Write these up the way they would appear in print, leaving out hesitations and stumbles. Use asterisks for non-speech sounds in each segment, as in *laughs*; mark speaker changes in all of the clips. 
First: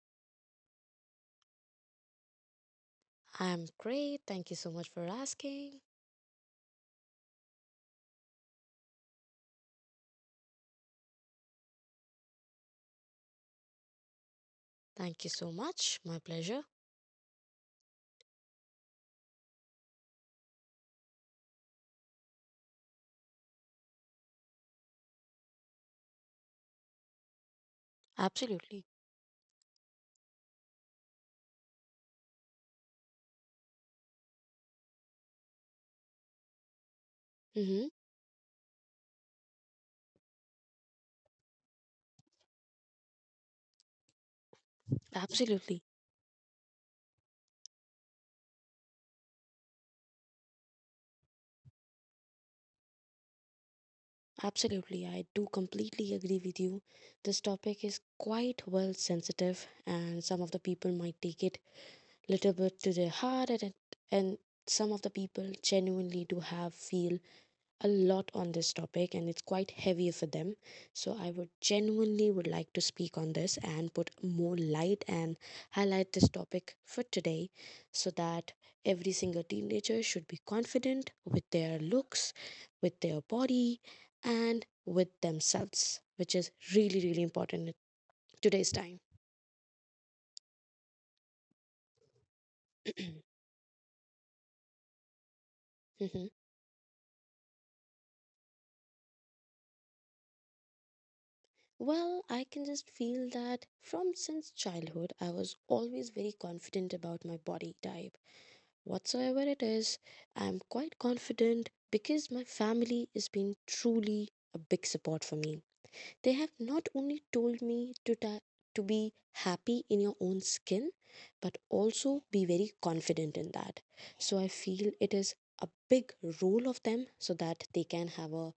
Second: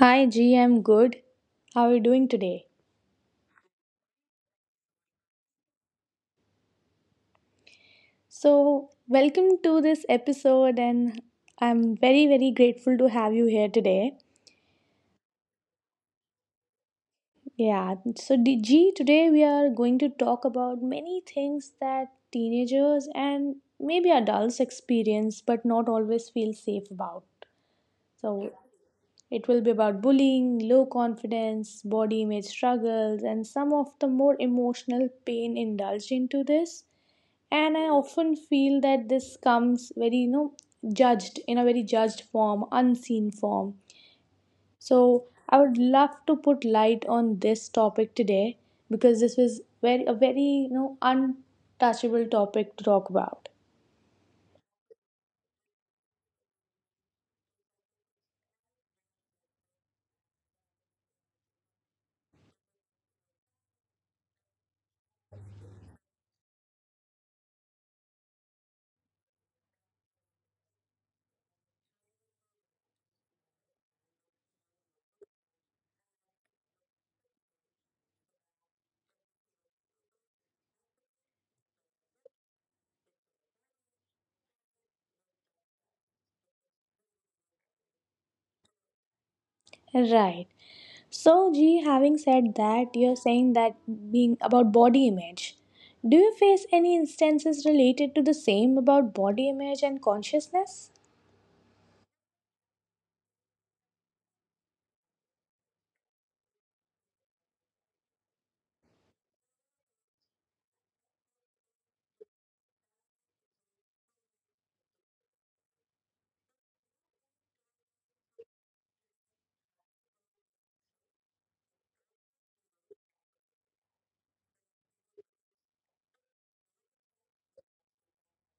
Speaker 1: Hi, G. I'm good. How are you doing today?
Speaker 2: I'm great. Thank you so much for asking.
Speaker 1: So, welcome to this episode, and I'm very, very grateful to have you here today.
Speaker 2: Thank you so much. My pleasure.
Speaker 1: Yeah, so, G, today we are going to talk about many things that teenagers and maybe adults experience but not always feel safe about. So,
Speaker 2: Absolutely.
Speaker 1: it will be about bullying, low confidence, body image struggles, and some of the more emotional pain indulged into this. And I
Speaker 2: Mm-hmm.
Speaker 1: often feel that this comes very, judged, in a very judged form, unseen form. So I would
Speaker 2: Absolutely.
Speaker 1: love to put light on this topic today, because this was very, a very, untouchable topic to talk about.
Speaker 2: Absolutely. I do completely agree with you. This topic is quite well sensitive and some of the people might take it little bit to their heart and some of the people genuinely do have feel a lot on this topic, and it's quite heavy for them. So I would genuinely would like to speak on this and put more light and highlight this topic for today, so that every single teenager should be confident with their looks, with their body and with themselves, which is really really important in today's time.
Speaker 1: Right, so G, having said that, you're
Speaker 2: *clears throat*
Speaker 1: saying that, being about body image, do
Speaker 2: Mhm.
Speaker 1: you face any instances related to the same about body image and consciousness?
Speaker 2: Well, I can just feel that from since childhood, I was always very confident about my body type, whatsoever it is. I'm quite confident because my family has been truly a big support for me. They have not only told me to be happy in your own skin, but also be very confident in that. So I feel it is a big role of them so that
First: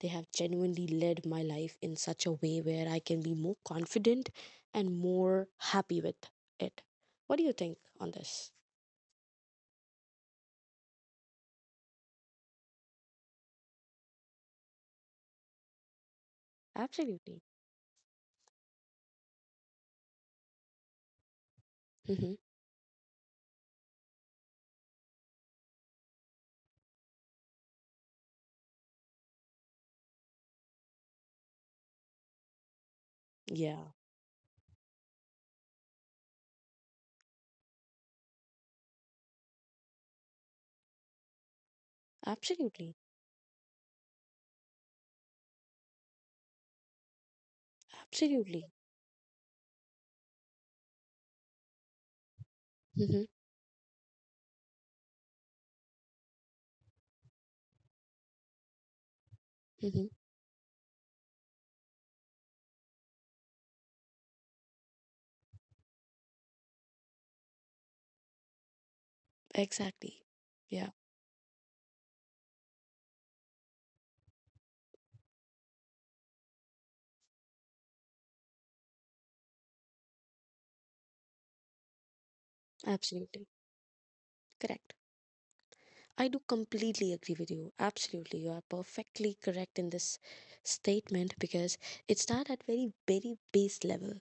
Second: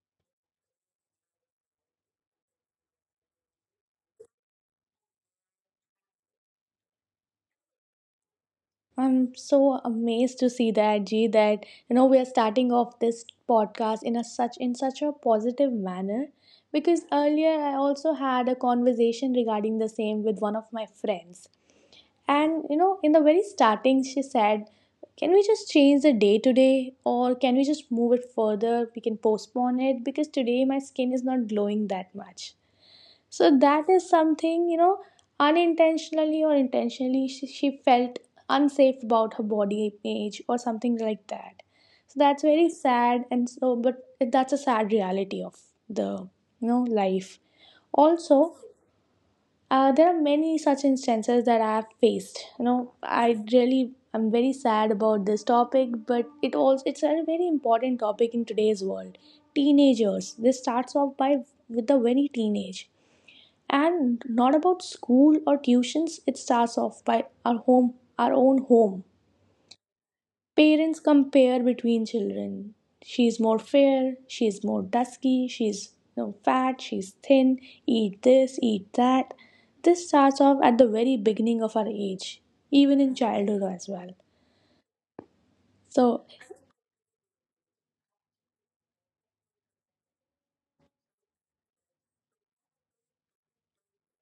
Speaker 2: they have genuinely led my life in such a way where I can be more confident and more happy with it. What do you think on this?
Speaker 1: I'm so amazed to see that, G, that you know we are starting off this podcast in a such in such a positive manner, because
Speaker 2: Absolutely.
Speaker 1: earlier I also had a conversation regarding the same with one of my friends.
Speaker 2: Hmm.
Speaker 1: And you know, in the very starting she said, "Can we just change the day today, or can we just move it further? We can postpone it because today my skin is not glowing that much." So
Speaker 2: Yeah,
Speaker 1: that is something, you know, unintentionally or intentionally, she felt unsafe about her body image or something like that. So that's very
Speaker 2: absolutely.
Speaker 1: sad, and so, but that's a sad reality of the, you know, life. Also,
Speaker 2: Absolutely.
Speaker 1: there are many such instances that I have faced. You know,
Speaker 2: Mm-hmm.
Speaker 1: I really am very sad about this topic, but it also it's a very important topic in today's world.
Speaker 2: Mm-hmm.
Speaker 1: Teenagers, this starts off by, with the very teenage, and not about school or tuitions. It starts off by our home, our own home.
Speaker 2: Exactly. Yeah,
Speaker 1: Parents compare between children. She is more fair, she is more dusky, she's you know, fat, she's thin, eat this, eat that. This starts off at the very beginning of our age, even in
Speaker 2: absolutely.
Speaker 1: childhood as well.
Speaker 2: Correct.
Speaker 1: So.
Speaker 2: I do completely agree with you. Absolutely. You are perfectly correct in this statement because it starts at very, very base level.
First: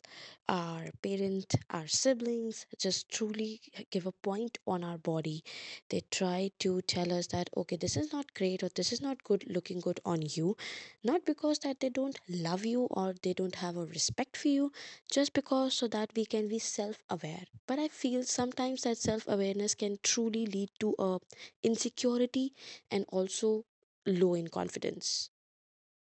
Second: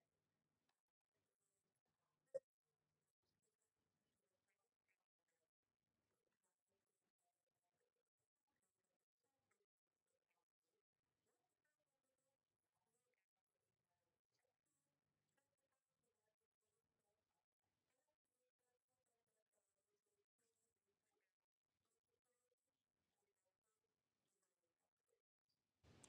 Speaker 2: Our parent, our siblings just truly give a point on our body. They try to tell us that, okay, this is not great or this is not good looking good on you. Not because that they don't love you or they don't have a respect for you, just because so that we can be self aware. But I feel sometimes that self awareness can truly lead to a insecurity and also low in confidence.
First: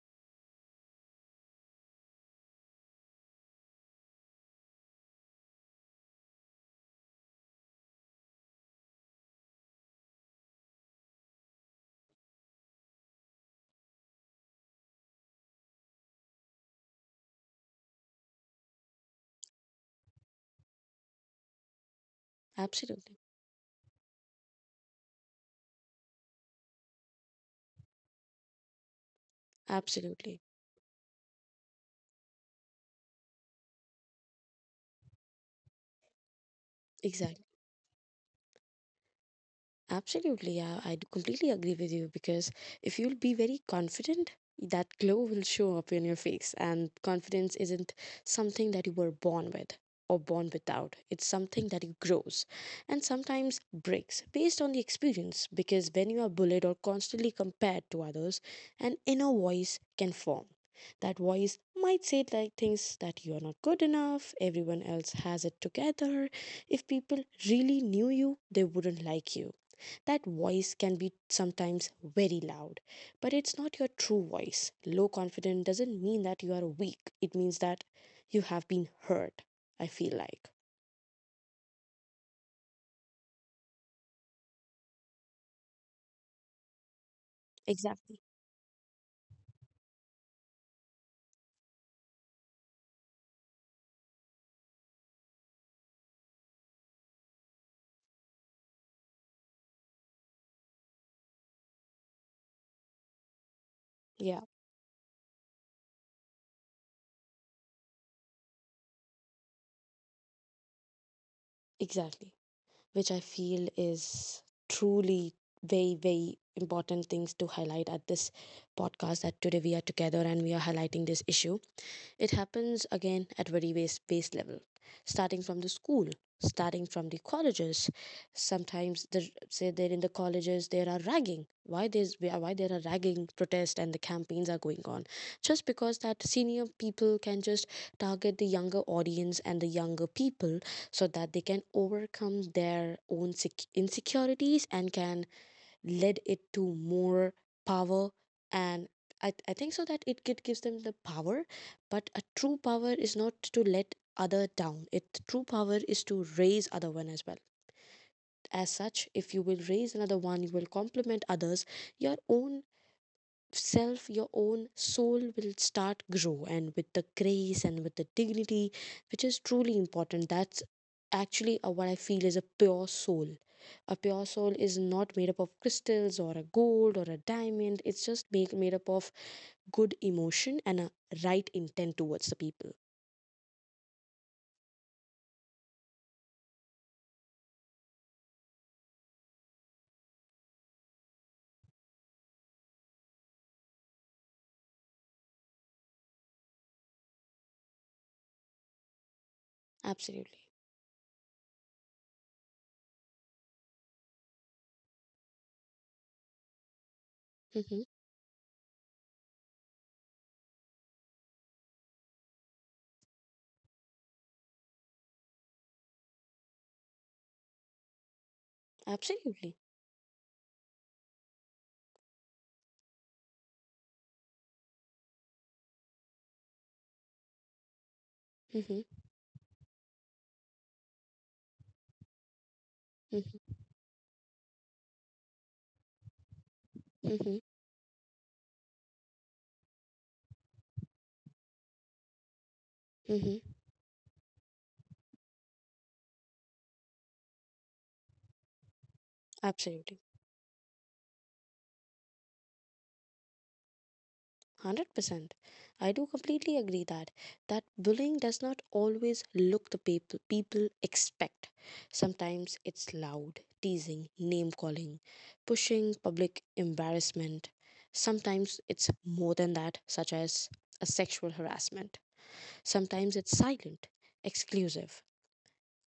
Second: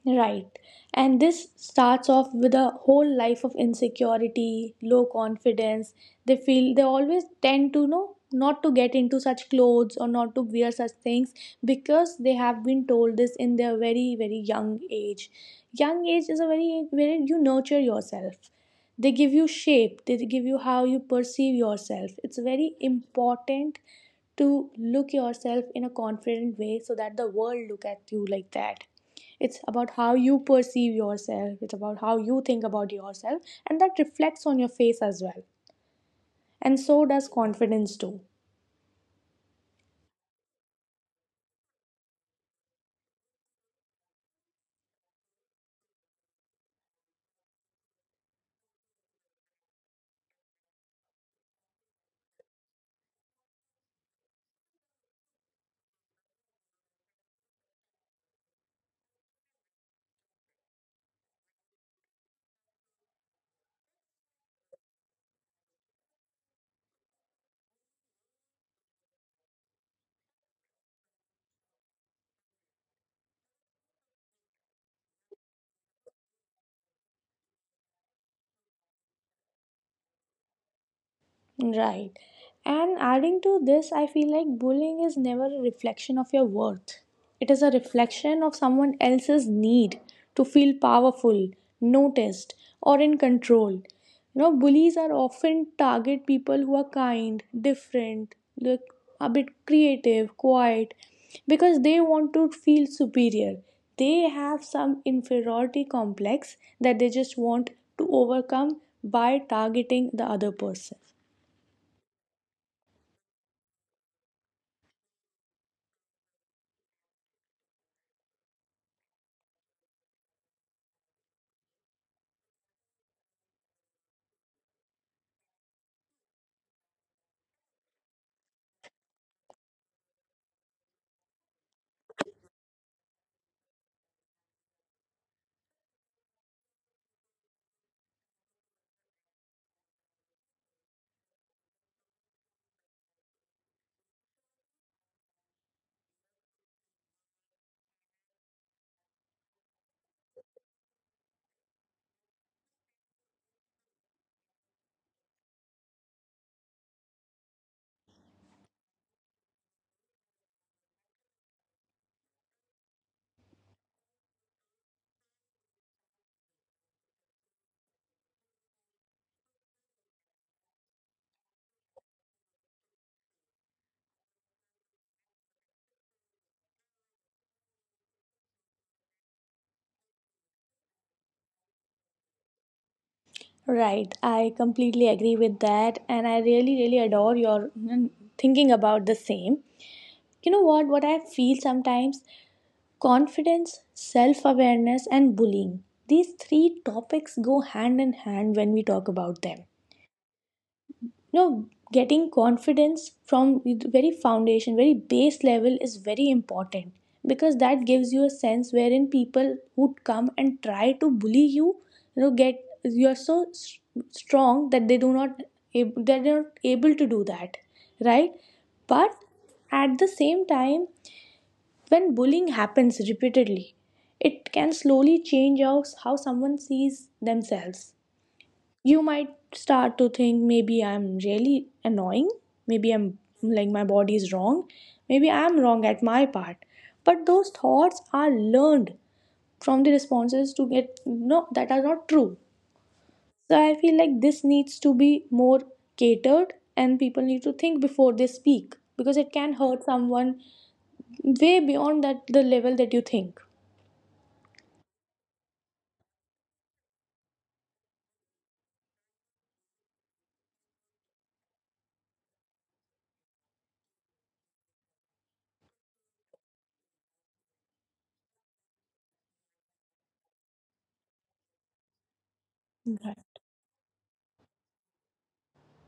Speaker 1: Right. And this starts off with a whole life of insecurity, low confidence. They feel, they always tend to know not to get into such clothes or not to wear such things, because they have been told this in their very, very young age. Young age is a very where you nurture yourself. They give you shape, they give you how you perceive yourself. It's very
Speaker 2: Absolutely.
Speaker 1: important to look yourself in a confident way, so that the world look at you like that. It's about how you
Speaker 2: Absolutely.
Speaker 1: perceive yourself, it's about how you think about yourself, and that reflects on your face as well. And so does
Speaker 2: Exactly.
Speaker 1: confidence too.
Speaker 2: Absolutely, I do completely agree with you, because if you'll be very confident, that glow will show up in your face. And confidence isn't something that you were born with or born without, it's something that it grows and sometimes breaks based on the experience. Because when you are bullied or constantly compared to others, an inner voice can form. That voice might say like things that you are not good enough, everyone else has it together. If people really knew you, they wouldn't like you. That voice can be sometimes very loud, but it's not your true voice. Low confidence doesn't mean that you are weak, it means that you have been hurt, I feel like.
Speaker 1: Right. And adding to this, I feel like bullying is never a reflection of your worth. It is a
Speaker 2: Exactly.
Speaker 1: reflection of someone else's need to feel powerful, noticed, or in control. You know, bullies are often target people who are kind, different, look a bit creative, quiet, because they want to feel superior. They
Speaker 2: Yeah,
Speaker 1: have some inferiority complex that they just want to overcome by targeting the other person.
Speaker 2: exactly. Which I feel is truly very, very important things to highlight at this podcast, that today we are together and we are highlighting this issue. It happens again at very base, base level, starting from the school, starting from the colleges. Sometimes the say there in the colleges there are ragging. Why there's why there are ragging protests and the campaigns are going on, just because that senior people can just target the younger audience and the younger people, so that they can overcome their own insecurities and can led it to more power. And I think so that it gives them the power, but a true power is not to let other down, it true power is to raise other one as well. As such, if you will raise another one, you will complement others, your own self, your own soul will start grow and with the grace and with the dignity, which is truly important. That's actually what I feel is a pure soul. A pure soul is not made up of crystals or a gold or a diamond, it's just made up of good emotion and a right intent towards the people.
Speaker 1: Right, I completely agree with that, and I really, really adore your thinking about the same. You know what? What I feel sometimes, confidence, self awareness, and bullying. These three topics go hand in hand when we talk about them.
Speaker 2: Absolutely.
Speaker 1: You know, getting confidence from the very foundation, very base level is very important, because that
Speaker 2: Mm-hmm.
Speaker 1: gives you a sense wherein people who come and try to bully you, you know, get, you are so strong that they do not, that they are not able to do that. Right. But
Speaker 2: Absolutely.
Speaker 1: at the same time, when bullying happens repeatedly, it can slowly change how someone sees themselves.
Speaker 2: Mm-hmm.
Speaker 1: You might start to think maybe I'm really annoying, maybe I'm
Speaker 2: Mm-hmm.
Speaker 1: like my body is wrong, maybe I'm wrong at my part. But
Speaker 2: Mm-hmm.
Speaker 1: those thoughts are learned from the responses to get, no, that are not true.
Speaker 2: Mm-hmm.
Speaker 1: So I feel like this needs to be more catered, and people need to think before they speak, because it can hurt
Speaker 2: Absolutely.
Speaker 1: someone way beyond that the level that you think.
Speaker 2: 100%. I do completely agree that that bullying does not always look the people expect. Sometimes it's loud, teasing, name calling, pushing public embarrassment. Sometimes it's more than that, such as a sexual harassment. Sometimes it's
Speaker 1: Right.
Speaker 2: silent, exclusive,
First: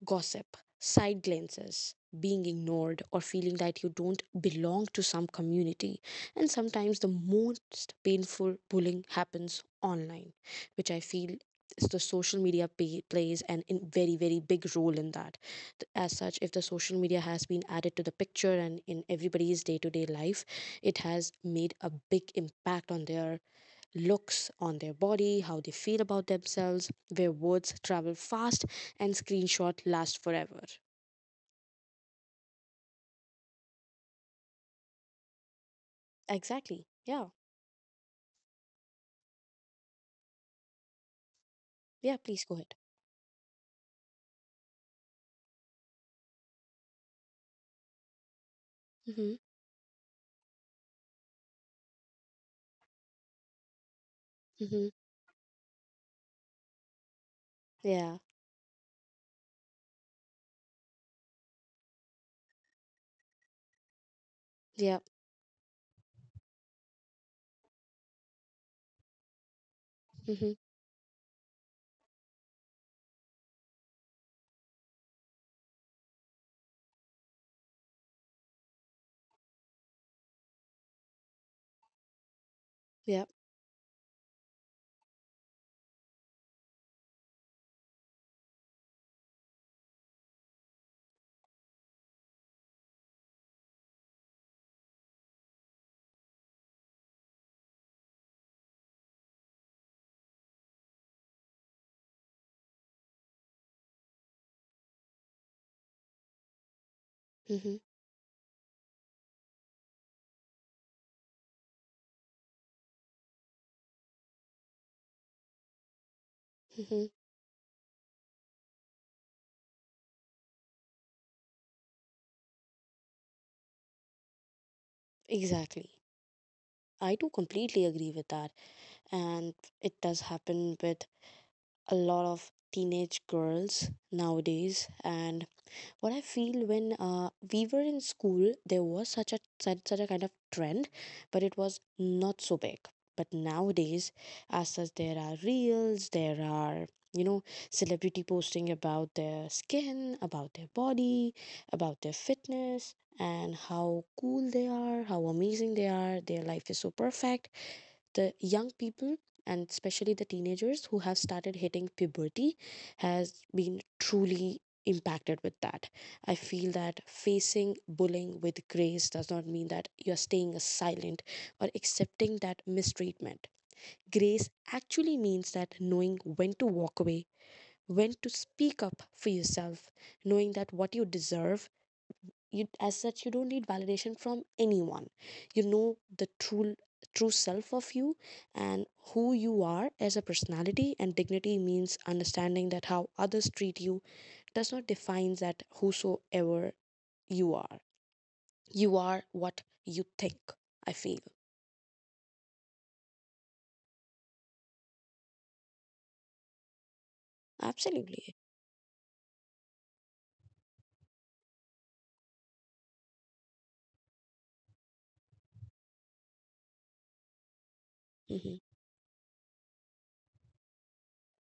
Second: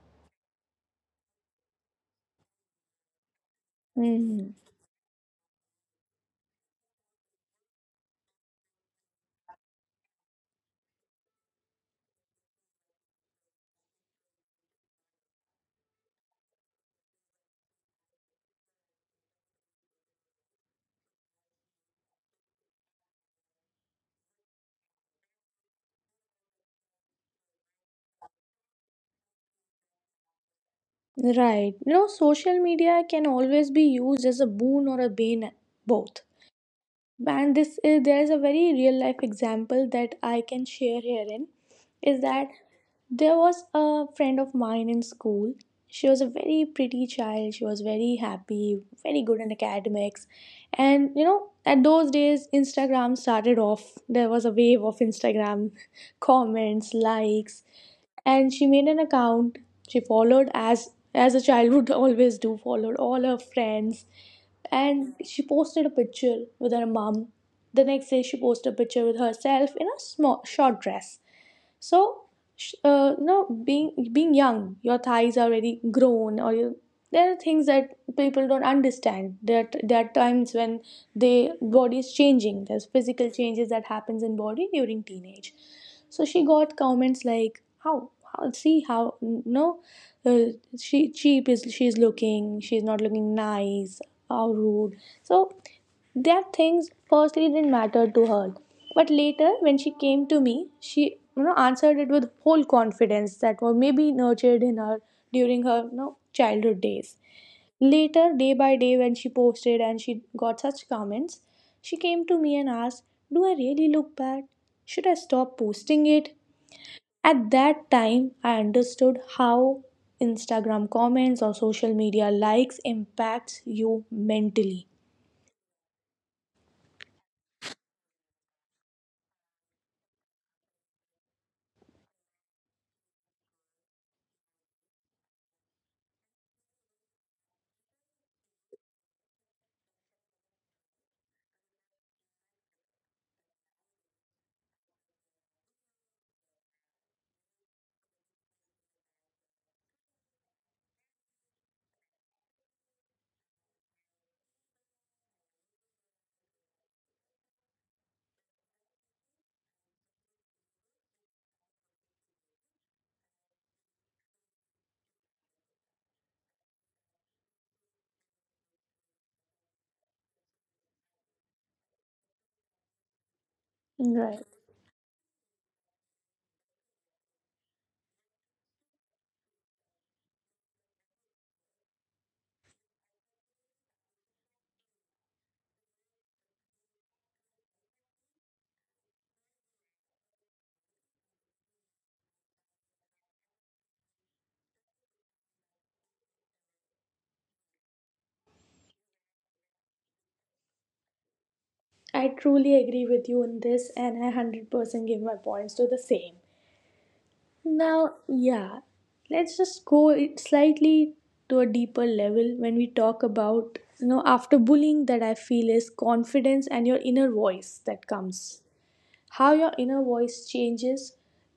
Speaker 2: gossip, side glances, being ignored, or feeling that you don't
Speaker 1: Mhm.
Speaker 2: belong to some community. And sometimes the most painful bullying happens online, which I feel is the social media plays an in very very big role in that. As such, if the social media has been added to the picture and in everybody's day-to-day life, it has made a big impact on their looks, on their body, how they feel about themselves, where words travel fast and screenshot last forever.
Speaker 1: Right. You know, social media can always be used as a boon or a bane, both.
Speaker 2: Exactly. Yeah.
Speaker 1: And this is, there is a very real life example that I can share herein,
Speaker 2: Yeah,
Speaker 1: is
Speaker 2: please go
Speaker 1: that
Speaker 2: ahead.
Speaker 1: there was a friend of mine in school. She was a very pretty child, she was very happy, very
Speaker 2: Mhm.
Speaker 1: good in academics. And you know, at those days Instagram started off, there was a wave
Speaker 2: Mhm.
Speaker 1: of Instagram *laughs* comments, likes.
Speaker 2: Yeah.
Speaker 1: And she made an account, she followed, as a child would *laughs* always do, followed all her friends.
Speaker 2: Yeah.
Speaker 1: And she posted a picture with her mom. The next day, she posted a picture with herself in a small
Speaker 2: Mhm.
Speaker 1: short dress. So, you know, being young, your thighs are already grown, or you, there are things that people don't understand. That there are times when the body is changing. There's
Speaker 2: Yeah.
Speaker 1: physical changes that happens in body during teenage. So she got comments like, "How? How? See how? No, uh, she cheap is. She's looking. She's not looking nice. How rude." So that things firstly didn't matter to her. But later, when she came to me, she you know answered it with whole confidence that was maybe nurtured in her during her, you know, childhood days.
Speaker 2: Mhm.
Speaker 1: Later, day by day, when she posted and she got such comments, she came to me and asked, do I really look bad? Should I stop posting it?
Speaker 2: Mhm.
Speaker 1: At that time, I understood how Instagram comments or social media likes impacts you mentally.
Speaker 2: Exactly. I do completely agree with that, and it does happen with a lot of teenage girls nowadays. And what I feel, when we were in school, there was such a such a kind of trend, but it was not so big. But nowadays, as such, there are reels, there are you know celebrity posting about their skin, about their body, about their fitness, and how cool they are, how amazing they are. Their life is so perfect, the young people and especially the teenagers who have started hitting puberty has been truly impacted with that. I feel that facing bullying with grace does not mean that you're staying silent or accepting that mistreatment.
Speaker 1: Right.
Speaker 2: Grace actually means that knowing when to walk away, when to speak up for yourself, knowing that what you deserve. You as such you don't need validation from anyone, you know, the true true self of you, and who you are as a personality and dignity means understanding that how others treat you does not define that whosoever you are. You are what you think, I feel.
Speaker 1: I truly agree with you on this, and I 100% give my points to the same. Now,
Speaker 2: Absolutely.
Speaker 1: yeah, let's just go it slightly to a deeper level when we talk about, you know, after bullying that I feel is confidence and your inner voice that comes.
Speaker 2: Hmm.
Speaker 1: How your inner voice changes,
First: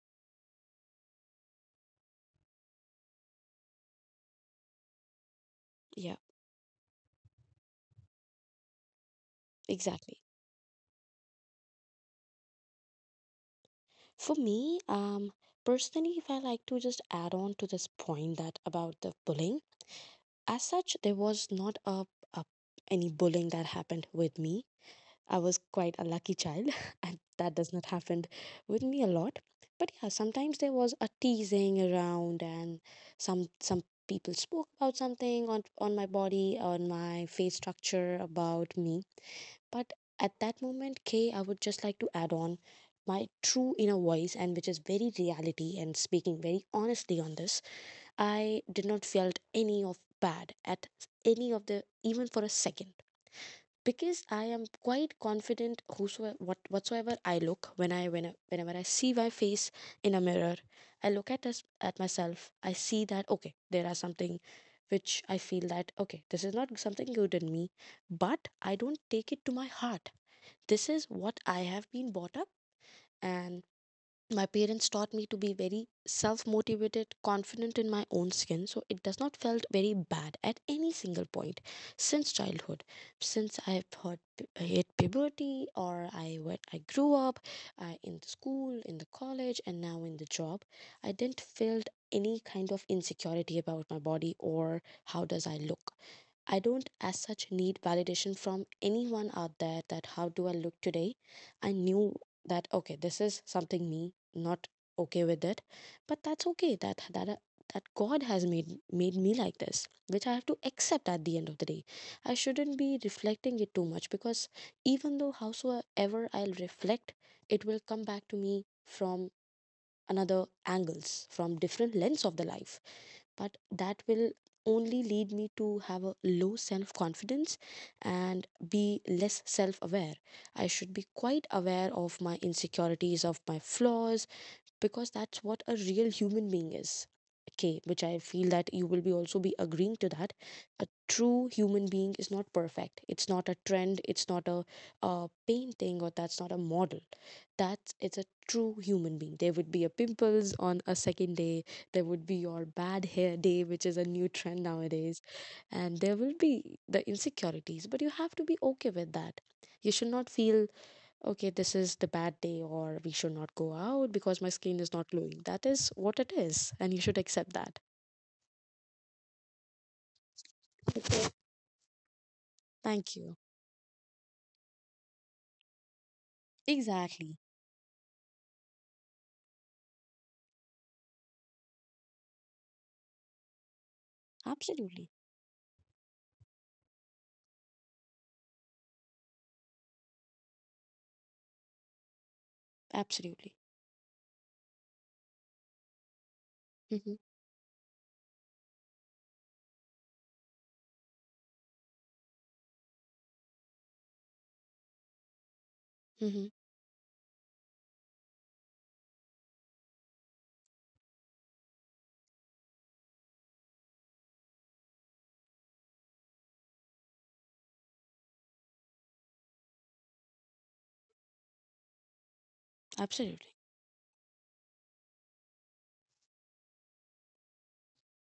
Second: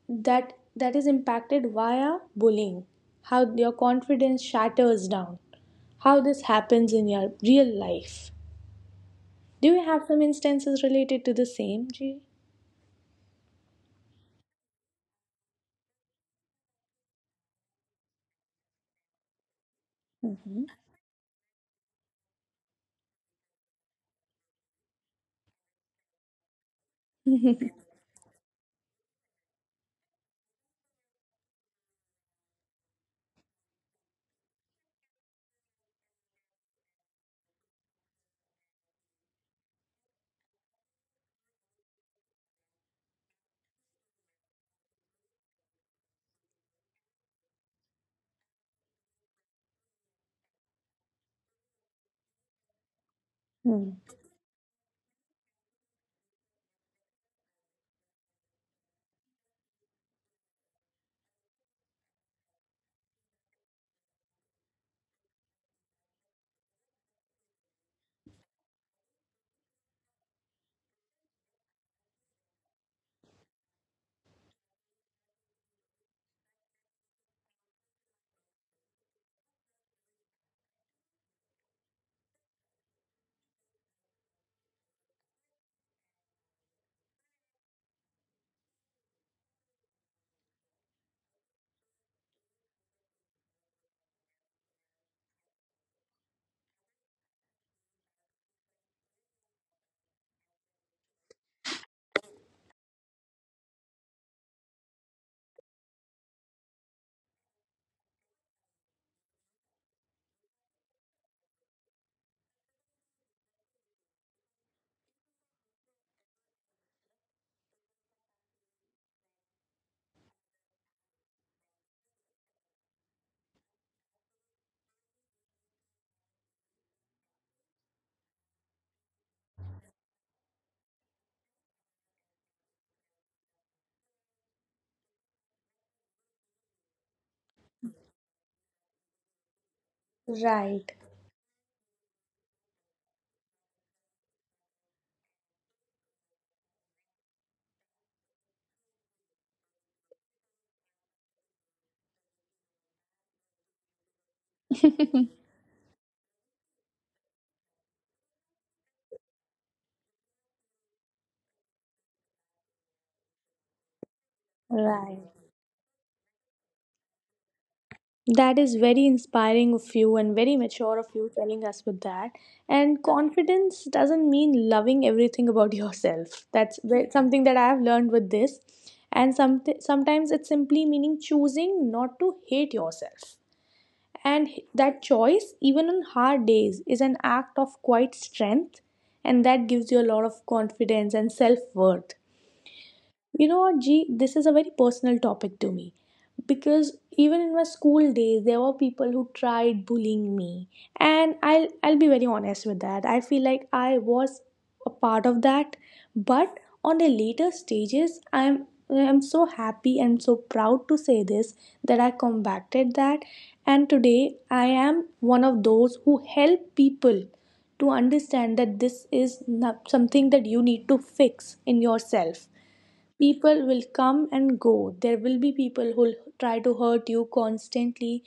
Speaker 1: that is impacted via bullying. How your confidence shatters down.
Speaker 2: Yeah,
Speaker 1: How this happens in your real life. Do you have
Speaker 2: exactly.
Speaker 1: some instances related to the same, G?
Speaker 2: For me, personally, if I like to just add on to this point that about the bullying. As such, there was not a, a any bullying that happened with me. I was quite a lucky child, *laughs* and that does not happen with me a lot. But yeah, sometimes there was a teasing around, and some people spoke about something on my body, on my face structure, about me. But at that moment, Kay, I would just like to add on my true inner voice, and which is very reality and speaking very honestly on this. I did not felt any of bad at any of the even for a second,
Speaker 1: Hmm.
Speaker 2: because I am quite confident whosoever what whatsoever I look, when I whenever I see my face in a mirror, I look at us at myself, I see that okay, there are something which I feel that okay, this is not something good in me, but I don't take it to my heart. This is what I have been brought up, and my parents taught me to be very self-motivated, confident in my own skin, so it does not felt very bad at any single point since childhood. Since I've had I hit puberty or I when I grew up, in the school, in the college, and now in the job, I didn't felt any kind of insecurity about my body or how does I look. I don't as such need validation from anyone out there that how do I look today. I knew that okay, this is something me, not okay with it. But that's okay that that God has made me like this, which I have to accept at the end of the day. I shouldn't be reflecting it too much, because even though howsoever I'll reflect, it will come back to me from another angles, from different lens of the life, but that will only lead me to have a low self confidence and be less self aware. I should be quite aware of my insecurities, of my flaws, because that's what a real human being is, okay, which I feel that you will be also be agreeing to that. A
Speaker 1: Right.
Speaker 2: true human being is not perfect, it's not a trend, it's not a, painting or that's not a model. That's it's a true human being. There would be a pimples on a second day, there would be your bad hair day, which is a new trend nowadays,
Speaker 1: *laughs*
Speaker 2: and there will be the insecurities, but you have to be okay with that. You should not feel okay, this is the bad day, or we should not go out because my skin is not
Speaker 1: Right.
Speaker 2: glowing. That is what it is, and you should accept that.
Speaker 1: That is very inspiring of you and very mature of
Speaker 2: Okay.
Speaker 1: you telling us with that. And
Speaker 2: Thank you.
Speaker 1: confidence doesn't mean loving everything about *laughs* yourself. That's
Speaker 2: Exactly.
Speaker 1: something that I have learned with this. And sometimes it's simply meaning choosing not to hate yourself. And that
Speaker 2: Absolutely.
Speaker 1: choice, even on hard days, is an act of quite strength. And that gives you a lot of confidence and self worth. You
Speaker 2: Absolutely.
Speaker 1: know what, G, this is a very personal topic to me, because
Speaker 2: Mm-hmm.
Speaker 1: even in my school days, there were people who tried bullying me, and I'll be very honest with that. I feel like I was a part of that,
Speaker 2: Mm-hmm.
Speaker 1: but on the later stages, I'm so happy and so proud to say this, that I combated that, and today I am one of those who help people to understand that this is not something that you need to fix in yourself.
Speaker 2: Absolutely.
Speaker 1: People will come and go. There will be people who'll try to hurt you constantly,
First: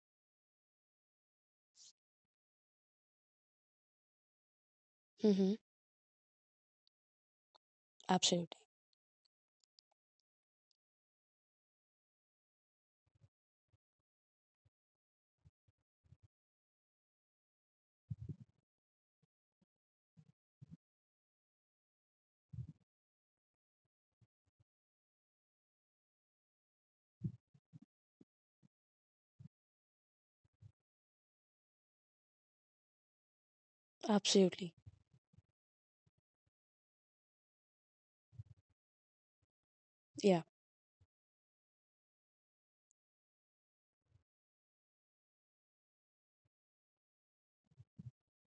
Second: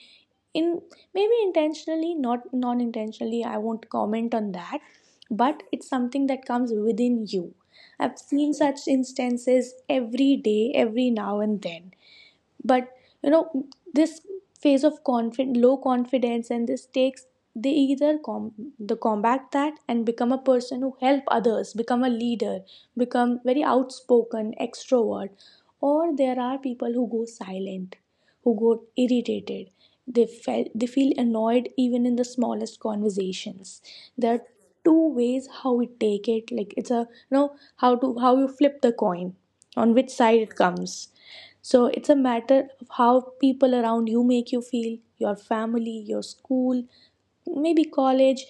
Speaker 1: in maybe intentionally, not non intentionally. I won't comment on that,
Speaker 2: Mm-hmm.
Speaker 1: but it's something that comes within you. I've seen
Speaker 2: Absolutely.
Speaker 1: such instances every day, every now and then. But you know, this phase of confid low confidence, and this takes, they either com- the combat that and become a person who help others, become a leader, become very outspoken, extrovert, or there are people who go silent, who go irritated, they feel annoyed even in the smallest conversations. There are
Speaker 2: Absolutely.
Speaker 1: two ways how we take it, like it's a, you know, how to, how you flip the coin, on which side
Speaker 2: Yeah.
Speaker 1: it comes. So it's a matter of how people around you make you feel, your family, your school, maybe college,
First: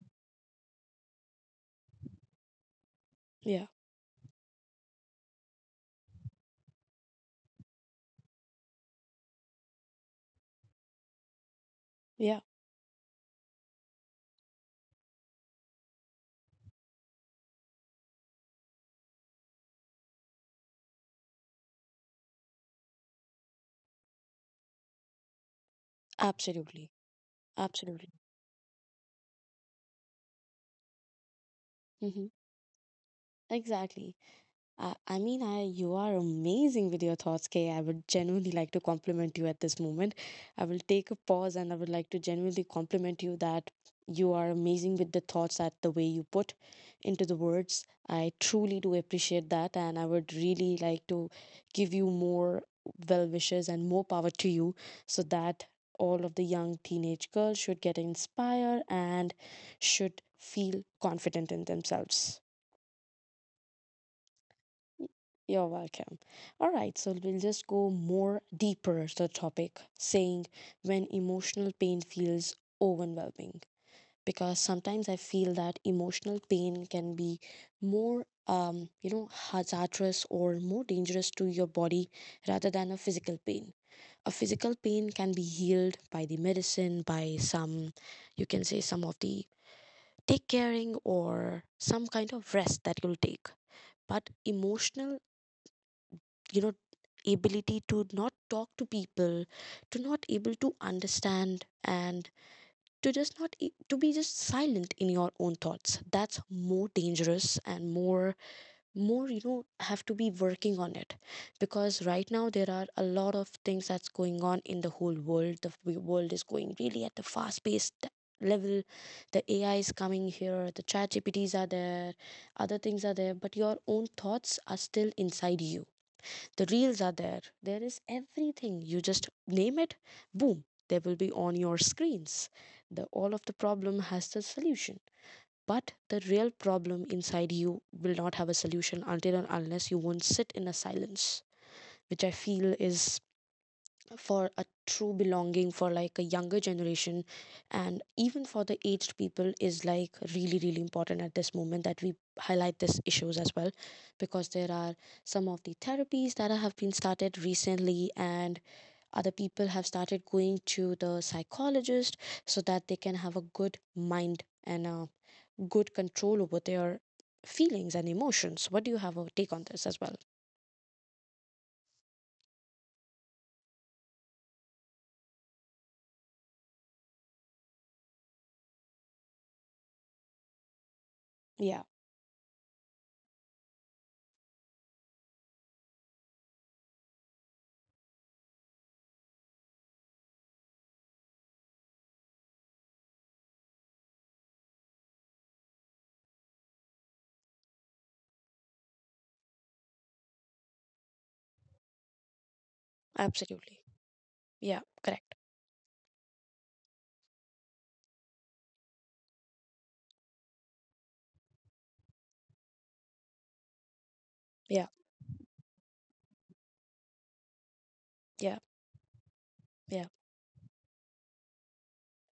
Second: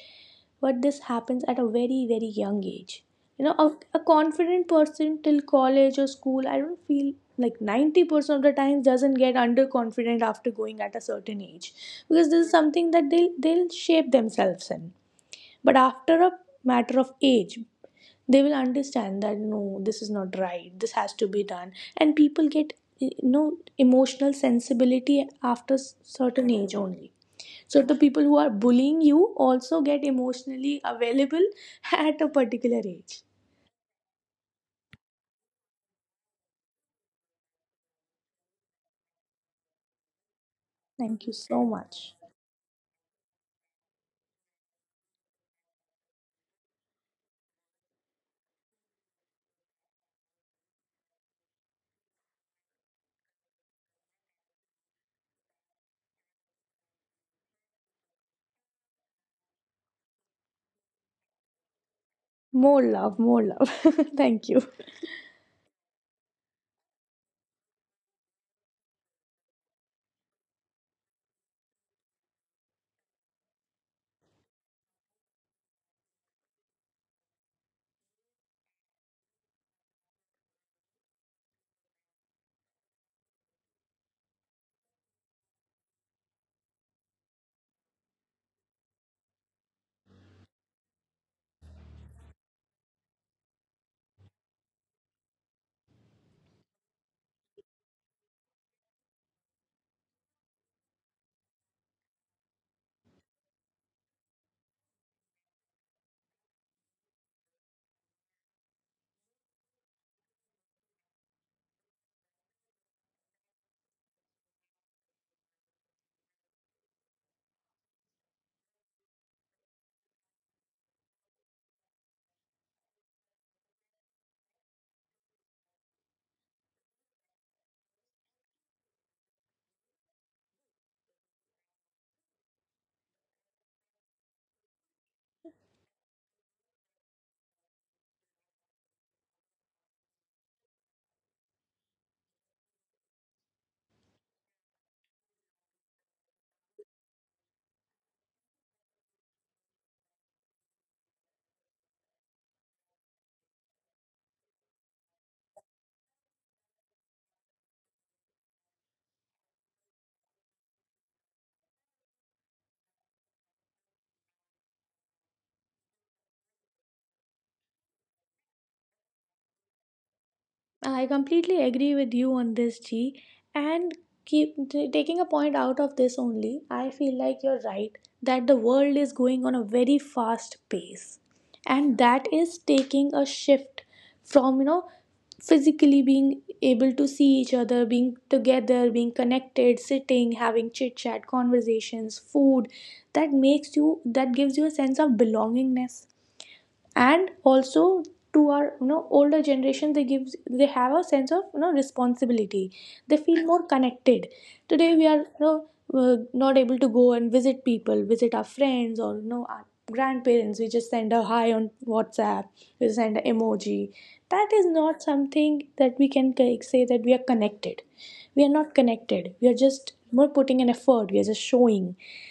Speaker 1: but this happens at a very, very young age. You know,
Speaker 2: Yeah.
Speaker 1: a confident person till college or school, I don't feel like 90% of the time doesn't get underconfident after going at a certain age, because
Speaker 2: Yeah.
Speaker 1: this is something that they'll shape themselves in. But after a matter of age, they will understand that no, this is not right, this has to be done. And people get, you know, emotional sensibility after certain age
Speaker 2: Absolutely.
Speaker 1: only. So the
Speaker 2: Absolutely.
Speaker 1: people who are bullying you also get emotionally available *laughs* at
Speaker 2: Mm-hmm.
Speaker 1: a particular age.
Speaker 2: Exactly. I mean, I you are amazing with your thoughts, Kay. I would genuinely like to compliment you at this moment. I will take a
Speaker 1: Thank you
Speaker 2: pause
Speaker 1: so
Speaker 2: and I would like
Speaker 1: much.
Speaker 2: to genuinely compliment you that you are amazing with the thoughts that the way you put into the words. I truly do appreciate that, and I would really like to give you more well wishes and more power to you so that all of the young teenage girls should get inspired and should feel confident in themselves.
Speaker 1: More love, more love. *laughs* Thank you.
Speaker 2: Y- You're welcome. All right, so we'll just go more deeper to the topic, saying when emotional pain feels overwhelming. Because sometimes I feel that emotional pain can be more hazardous or more dangerous to your body rather than a physical pain. A physical pain can be healed by the medicine, by some, you can say, some of the take caring or some kind of rest that you'll take, but emotional, you know, ability to not talk to people, to not able to understand, and to just not e- to be just silent in your own thoughts. That's more dangerous and more, you know, have to be working on it. Because right now there are a lot of things that's going on in the whole world. The world is going really at the fast paced level. The AI is coming here, the chat GPTs are there, other things are there, but your own thoughts are still inside you. The reels are there, there is everything, you just name it, boom, they will be on your screens. The all of the problem has the solution, but the real problem inside you will not have a solution until and unless you won't sit in a silence, which I feel is for a true belonging for like a younger generation, and even for the aged people, is like really really important at this moment that we highlight these issues as well. Because there are some of the therapies that have been started recently, and other people have started going to the psychologist so that they can have a good mind and a good control over their feelings and emotions. What do you have a take on this as well?
Speaker 1: I completely agree with you on this, G. And keep taking a point out of this only, I feel like you're right, that the world is going on a very fast pace,
Speaker 2: Yeah.
Speaker 1: and that is taking a shift from, you know, physically being able to see each other, being together, being connected, sitting, having chit chat, conversations, food. That gives you a sense of belongingness, and also to our older generation, they have a sense of responsibility. They feel more
Speaker 2: Absolutely.
Speaker 1: connected.
Speaker 2: Yeah,
Speaker 1: Today we are,
Speaker 2: correct.
Speaker 1: not able to go and visit people, visit our friends or our grandparents. We just send a hi on WhatsApp, we send an emoji. That is
Speaker 2: Yeah,
Speaker 1: not something that we can say that we are connected. We are
Speaker 2: yeah,
Speaker 1: not connected, we are just
Speaker 2: yeah,
Speaker 1: more putting an effort, we are just showing.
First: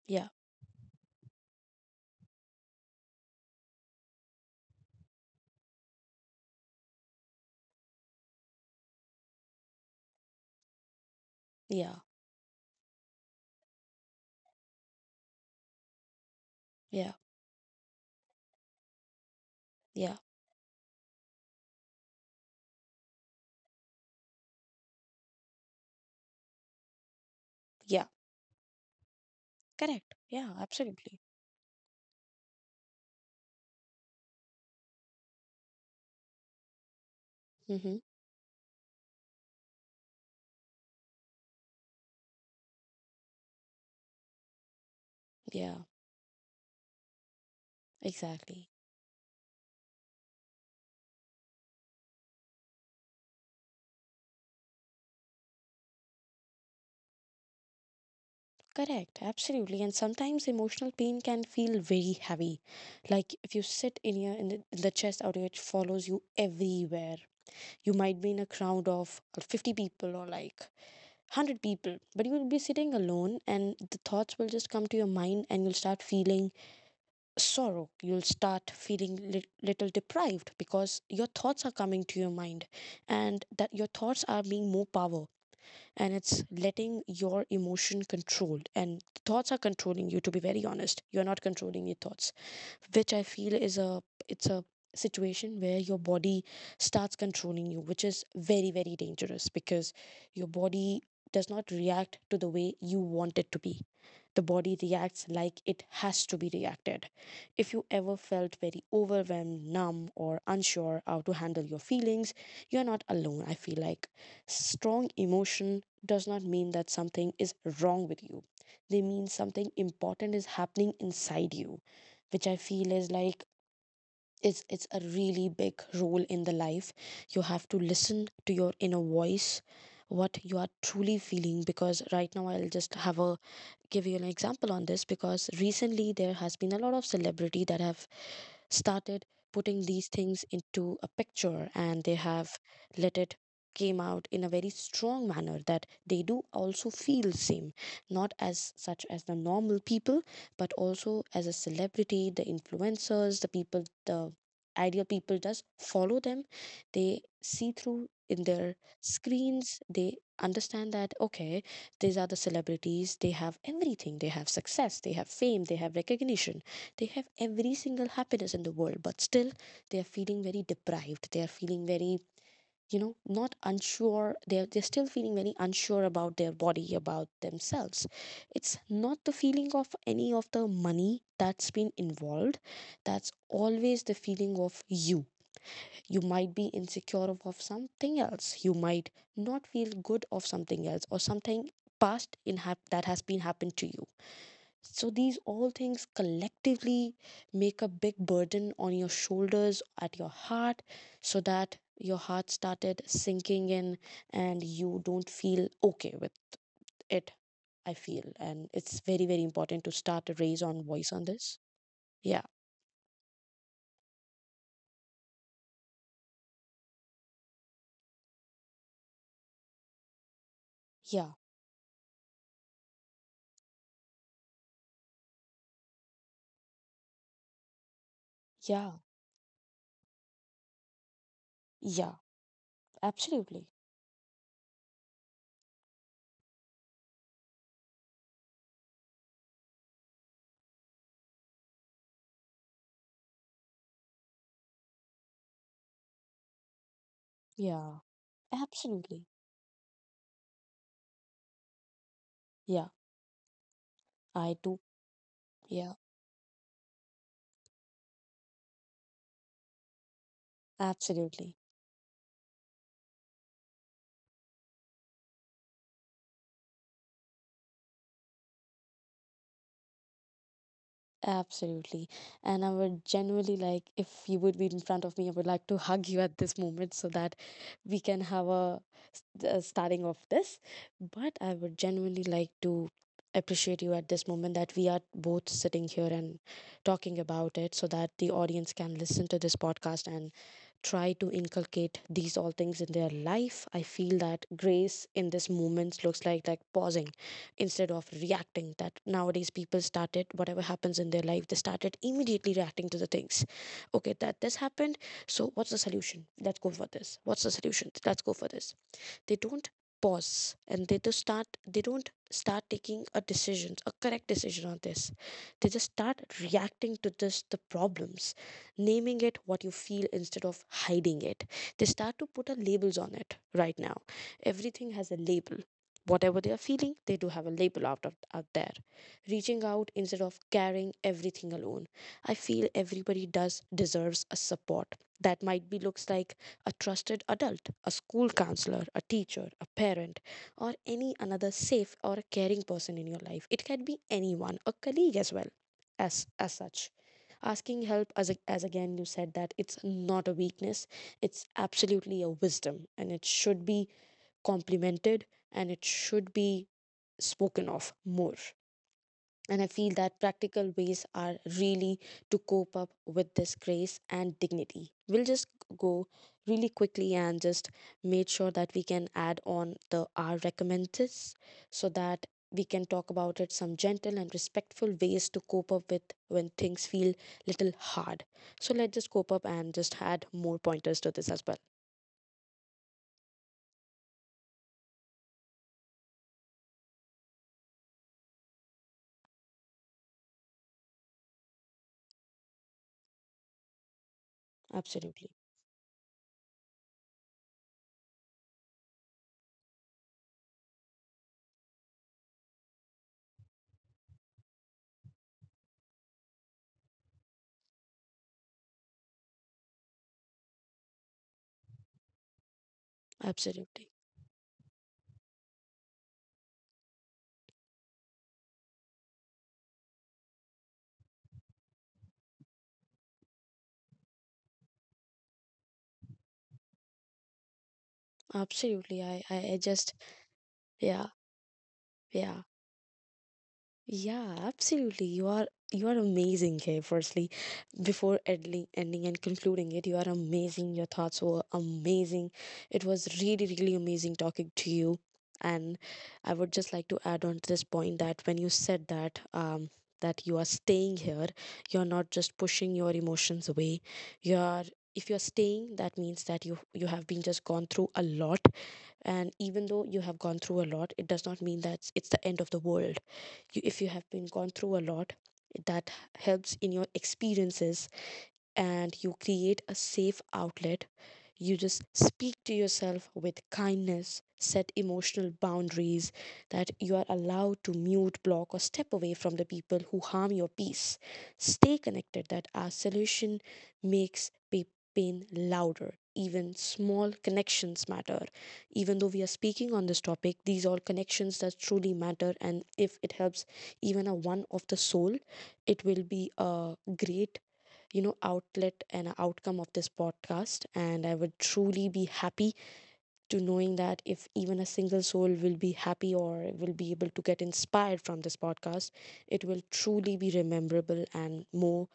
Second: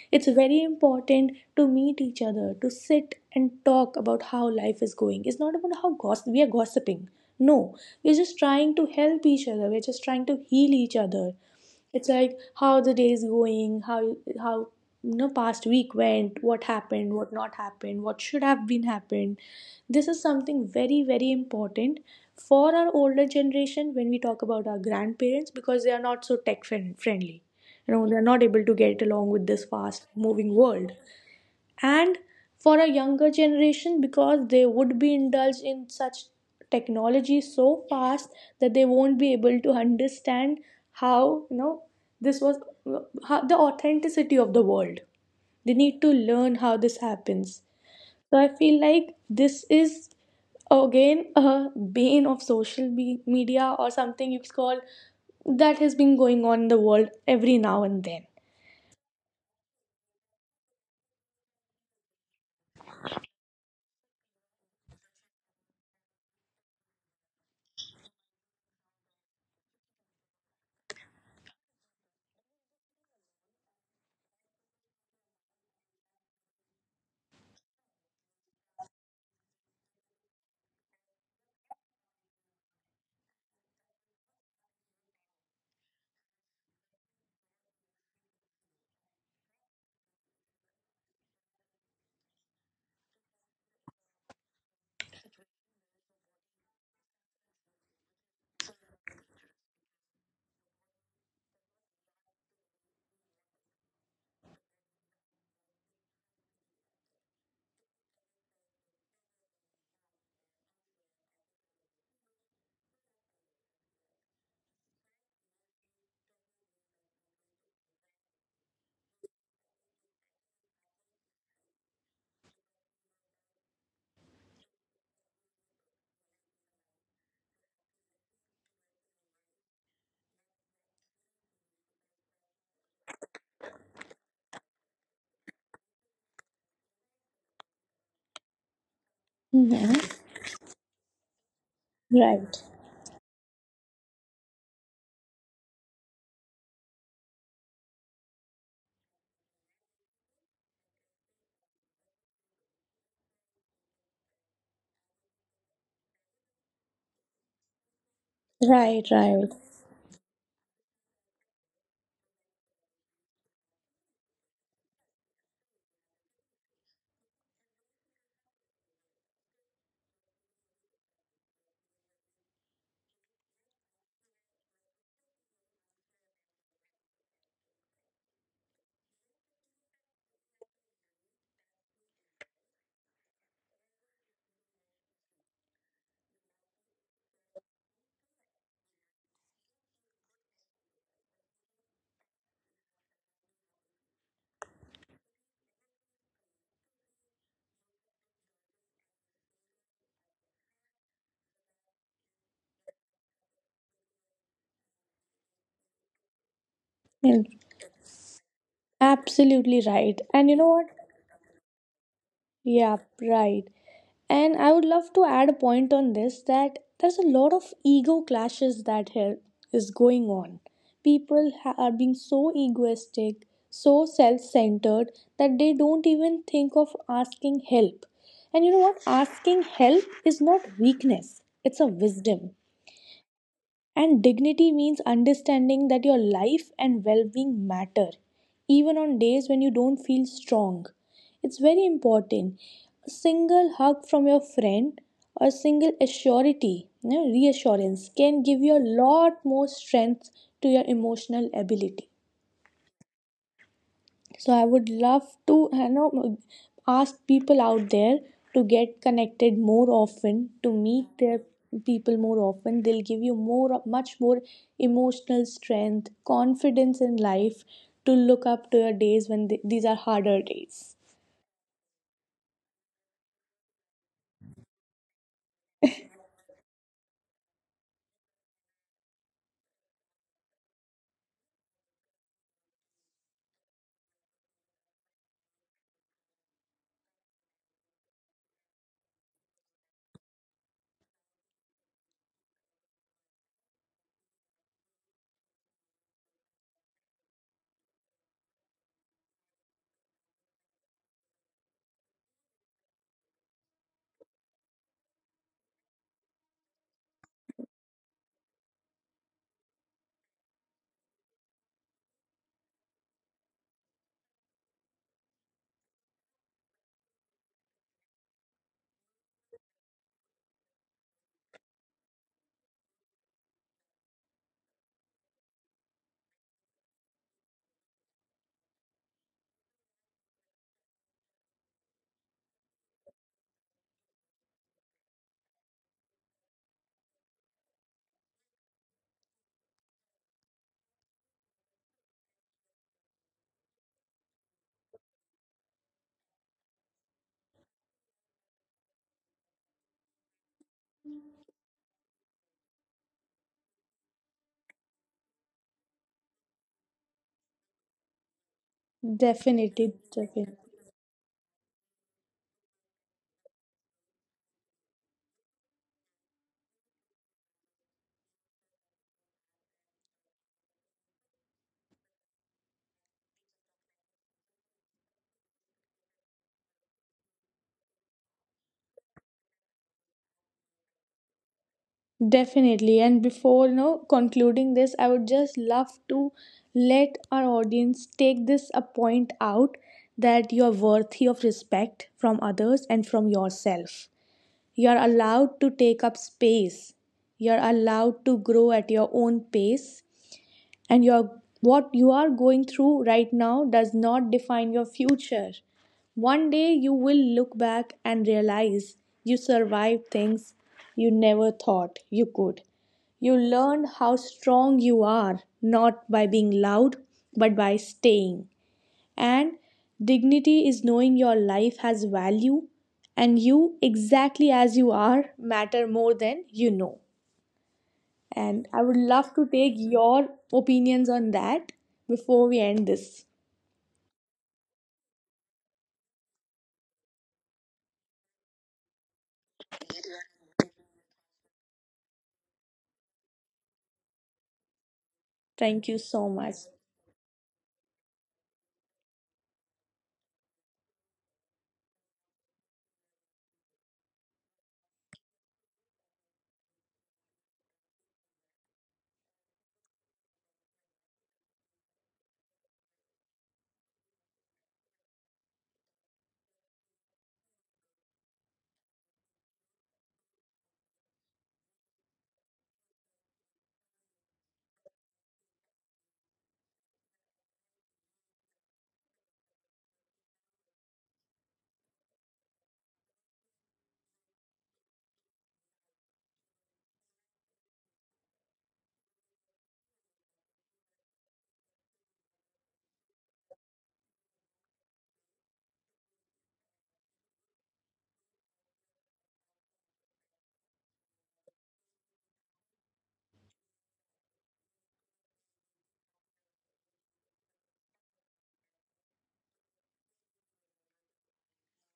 Speaker 2: yeah.
Speaker 1: It's very important to meet each other, to sit and talk about how life is going. It's not about how gossip, we are gossiping. No, we're just trying to help each other. We're just trying to heal each other.
Speaker 2: Yeah,
Speaker 1: It's like how the day is going, how past week went, what happened,
Speaker 2: yeah,
Speaker 1: what not happened, what should have been happened. This
Speaker 2: yeah,
Speaker 1: is something very very important for our older generation when we talk about our grandparents, because they are not so friendly. You
Speaker 2: yeah.
Speaker 1: know, they're not able to get along with this fast
Speaker 2: Correct. Yeah,
Speaker 1: moving world.
Speaker 2: absolutely.
Speaker 1: And for a younger generation, because they would be indulged in such technology so
Speaker 2: Mm-hmm.
Speaker 1: fast that they won't be able to understand how, this was, how, the authenticity of the world. They
Speaker 2: Yeah,
Speaker 1: need to learn how this happens. So I
Speaker 2: exactly.
Speaker 1: feel like this is again a bane of social media, or something you could call, that has been going on in the world every now and then.
Speaker 2: Correct. Absolutely. And sometimes emotional pain can feel very heavy. Like if you sit in your in the chest area, it follows you everywhere. You might be in a crowd of 50 people or like 100 people, but you will be sitting alone and the thoughts will just come to your mind, and you'll start feeling sorrow. You'll start feeling little deprived because your thoughts are coming to your mind, and that your thoughts are being more power, and it's letting your emotion controlled and thoughts are controlling you, to be very honest. You're not controlling your thoughts, which I feel is a, it's a situation where your body starts controlling you, which is very very dangerous, because your body does not react to the way you want it to be. The body reacts like it has to be reacted. If you ever felt very overwhelmed, numb, or unsure how to handle your feelings, you're not alone. I feel like strong emotion does not mean that something is wrong with you. They mean something important is happening inside you, which I feel is like, it's a really big role in the life. You have to listen to your inner voice, what you are truly feeling. Because right now, I'll just have a, give you an example on this. Because recently, there has been a lot of celebrity that have started putting
Speaker 1: Yeah.
Speaker 2: these things into a picture, and they have
Speaker 1: Right,
Speaker 2: let it came out in a very strong manner that they do also feel same, not as such as the normal people, but also as a celebrity, the influencers, the people, the ideal people just follow them. They see through in their
Speaker 1: right, right.
Speaker 2: screens, they understand that okay, these are the celebrities, they have everything, they have success, they have fame, they have recognition, they have every single happiness in the world, but still they are feeling very deprived. They are feeling very, you know, not unsure, they're still feeling very unsure about their body, about themselves. It's not the feeling of any of the money that's been involved. That's always the feeling of you. You might be insecure of something else, you might not feel good of something else, or something that has been happened to you. So these all things collectively make a big burden on your shoulders, at your heart, so that your heart started sinking in and you don't feel okay with it,
Speaker 1: And
Speaker 2: I feel. And it's very, very important
Speaker 1: absolutely
Speaker 2: to
Speaker 1: right.
Speaker 2: start to
Speaker 1: And you
Speaker 2: raise
Speaker 1: know
Speaker 2: on
Speaker 1: what?
Speaker 2: voice on this. Yeah.
Speaker 1: Yeah, right. And I would love to add a point on this, that there's a lot of ego clashes that here is going on.
Speaker 2: Yeah.
Speaker 1: People are being so egoistic, so self-centered, that they don't even think of asking help. And you know
Speaker 2: Yeah.
Speaker 1: what? Asking help is not weakness. It's a
Speaker 2: Yeah.
Speaker 1: wisdom.
Speaker 2: Absolutely.
Speaker 1: And dignity means understanding that your life and well being matter, even on days when you don't feel strong. It's very important. A single hug from your friend, or a single assurity, you know,
Speaker 2: Yeah.
Speaker 1: reassurance, can give you a
Speaker 2: Absolutely.
Speaker 1: lot more strength to your emotional ability.
Speaker 2: Yeah.
Speaker 1: So
Speaker 2: I
Speaker 1: I
Speaker 2: do.
Speaker 1: would love to,
Speaker 2: Yeah.
Speaker 1: ask people out there to get connected more often, to meet their
Speaker 2: Absolutely.
Speaker 1: people more often. They'll give you more much more emotional strength, confidence in life, to look up to your days when these are harder days.
Speaker 2: Absolutely. And I would genuinely like, if you would be in front of me, I would like to hug you at this moment so that we can have a, a starting of this. But I would genuinely like to appreciate you at this moment that we are both sitting here and talking about it, so that the audience can listen to this podcast and try to inculcate these all things in their life. I feel that grace in this moment looks like pausing instead of reacting. That nowadays people started, whatever happens in their life, they started immediately reacting to the things, okay, that this happened, so what's the solution, let's go for this, what's the solution, let's go for this. They don't pause, and they just start, they don't start taking a decision, a correct decision on this. They just start reacting to this, the problems, naming it what you feel instead of hiding it. They start to put a labels on it. Right now everything has a label, whatever they are feeling, they do have a label out of, out there, reaching out instead of carrying everything alone. I feel everybody does deserves a support. That might be looks like a trusted adult, a school counselor, a teacher, a parent, or any another safe or a caring person in your life. It can be anyone, a colleague as well, as such. Asking help, as, as again you said, that it's not a weakness, it's absolutely a wisdom, and it should be complemented, and it should be spoken of more. And I
Speaker 1: Definitely.
Speaker 2: feel that
Speaker 1: Definitely.
Speaker 2: practical ways are really to cope up with this grace and dignity. We'll just go really quickly and just make sure that we can add on the our recommendations, so that we can talk about it, some gentle and respectful ways to cope up with when things feel little hard. So let's just cope up and just add more pointers to this as well.
Speaker 1: Definitely. And before, you know, concluding this, I would just love to let our audience take this a point out, that you're worthy of respect from others and from yourself. You're
Speaker 2: Absolutely.
Speaker 1: allowed to take up space. You're allowed to grow at your own pace, and your what you are going through right now does not define your future. One day you will look back and realize you survived things you never thought you could. You
Speaker 2: Absolutely.
Speaker 1: learned how strong you are, not by being loud, but by staying. And dignity is knowing your life has value, and you exactly as you are matter more than you know. And I would
Speaker 2: Absolutely. I,
Speaker 1: love
Speaker 2: I
Speaker 1: to
Speaker 2: I
Speaker 1: take
Speaker 2: just,
Speaker 1: your opinions
Speaker 2: yeah,
Speaker 1: on that
Speaker 2: yeah.
Speaker 1: before we end this.
Speaker 2: Yeah, absolutely. You are amazing here. Firstly, before ending, ending and concluding it, you are amazing. Your thoughts were amazing. It was really, really amazing talking to you. And
Speaker 1: Thank you so
Speaker 2: I would
Speaker 1: much.
Speaker 2: just like to add on to this point that when you said that that you are staying here, you're not just pushing your emotions away. You are, if you're staying, that means that you have been just gone through a lot, and even though you have gone through a lot, it does not mean that it's the end of the world. You, if you have been gone through a lot, that helps in your experiences, and you create a safe outlet. You just speak to yourself with kindness, set emotional boundaries, that you are allowed to mute, block, or step away from the people who harm your peace. Stay connected, that our solution makes pain louder. Even small connections matter. Even though we are speaking on this topic, these are connections that truly matter. And if it helps even a one of the soul, it will be a great, you know, outlet and outcome of this podcast. And I would truly be happy to knowing that if even a single soul will be happy or will be able to get inspired from this podcast, it will truly be rememberable and more,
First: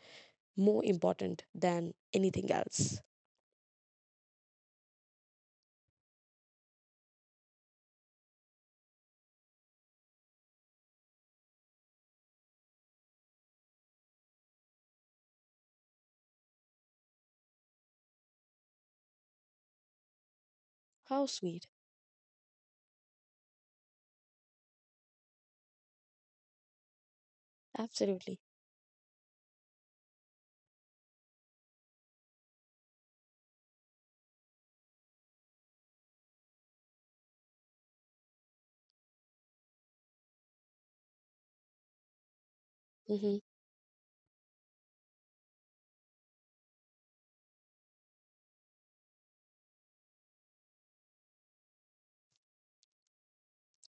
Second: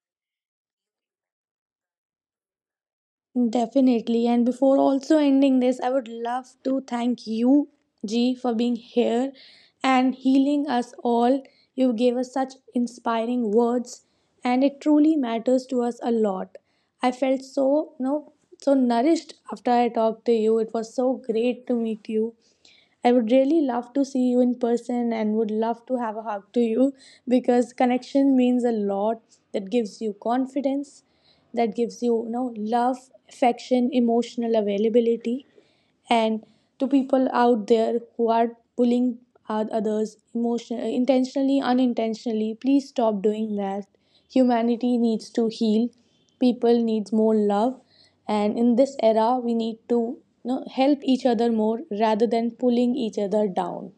Speaker 2: more important than anything else.
Speaker 1: Definitely. And before also ending this, I would love to thank you, G, for being here and healing us all. You gave us such inspiring words, and it truly matters to us a lot. I felt so, you know, so nourished after I talked to you. It was so
Speaker 2: How sweet.
Speaker 1: great to meet you. I would really love to see you in person, and would love to have a hug to you, because connection
Speaker 2: Absolutely.
Speaker 1: means a lot. That gives you confidence, that gives you, you know, love, affection, emotional availability. And to people out there who are bullying others emotion intentionally, unintentionally, please stop
Speaker 2: Mm-hmm.
Speaker 1: doing that. Humanity needs to heal. People needs more love, and in this era, we need to, you know, help each other more rather than pulling each other down.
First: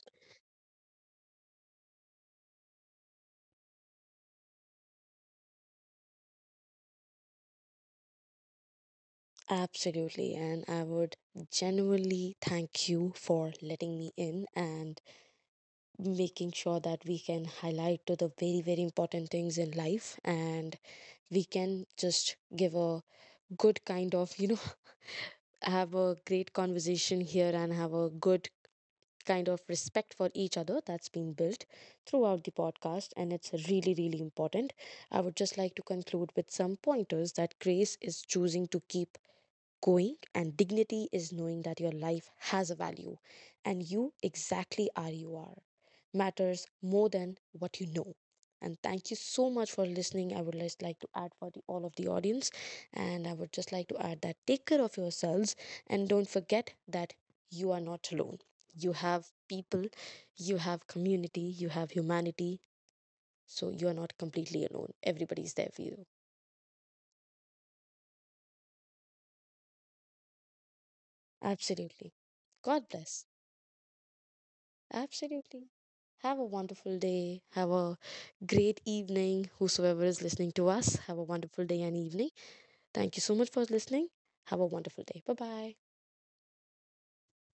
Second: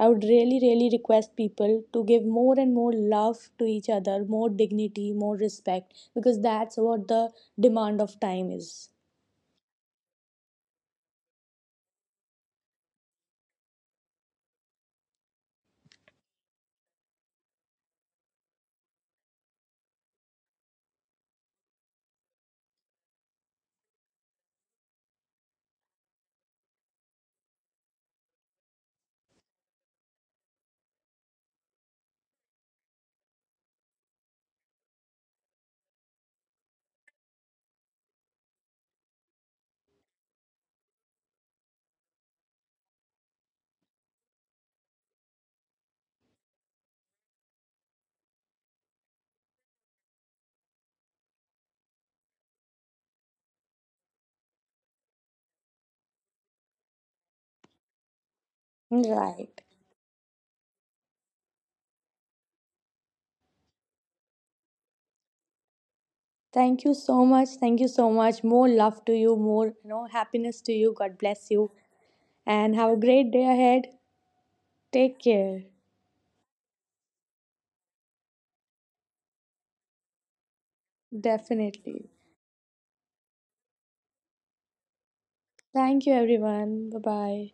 Speaker 1: I would really, really request people to give more and more love to each other, more dignity, more respect, because that's what the demand of time is.
Speaker 2: Absolutely. And I would genuinely thank you for letting me in and making sure that we can highlight to the very, very important things in life. And we can just give a good kind of, you know, *laughs* have a great conversation here and have a good kind of respect for each other that's been built throughout the podcast, and it's really really important. I would just like to conclude with some pointers, that grace is choosing to keep going, and dignity is knowing that your life has a value, and you exactly are, you are, matters more than what you know. And thank you so much for listening. I would just like to add for the, all of the audience, and I would just like to add that take care of yourselves, and don't forget that you are not alone. You have
Speaker 1: Right.
Speaker 2: people, you have community, you have humanity, so you are not completely alone. Everybody's there for you.
Speaker 1: Thank you so much. Thank you so much. More love to you, more, you know, happiness to you. God bless you.
Speaker 2: Absolutely.
Speaker 1: And
Speaker 2: God
Speaker 1: have a
Speaker 2: bless.
Speaker 1: great day ahead. Take care.
Speaker 2: Absolutely. Have a wonderful day. Have a great evening. Whosoever is listening to us, have a wonderful day and
Speaker 1: Definitely.
Speaker 2: evening. Thank you so much for listening. Have a wonderful day. Bye bye.
Speaker 1: Thank you, everyone. Bye bye.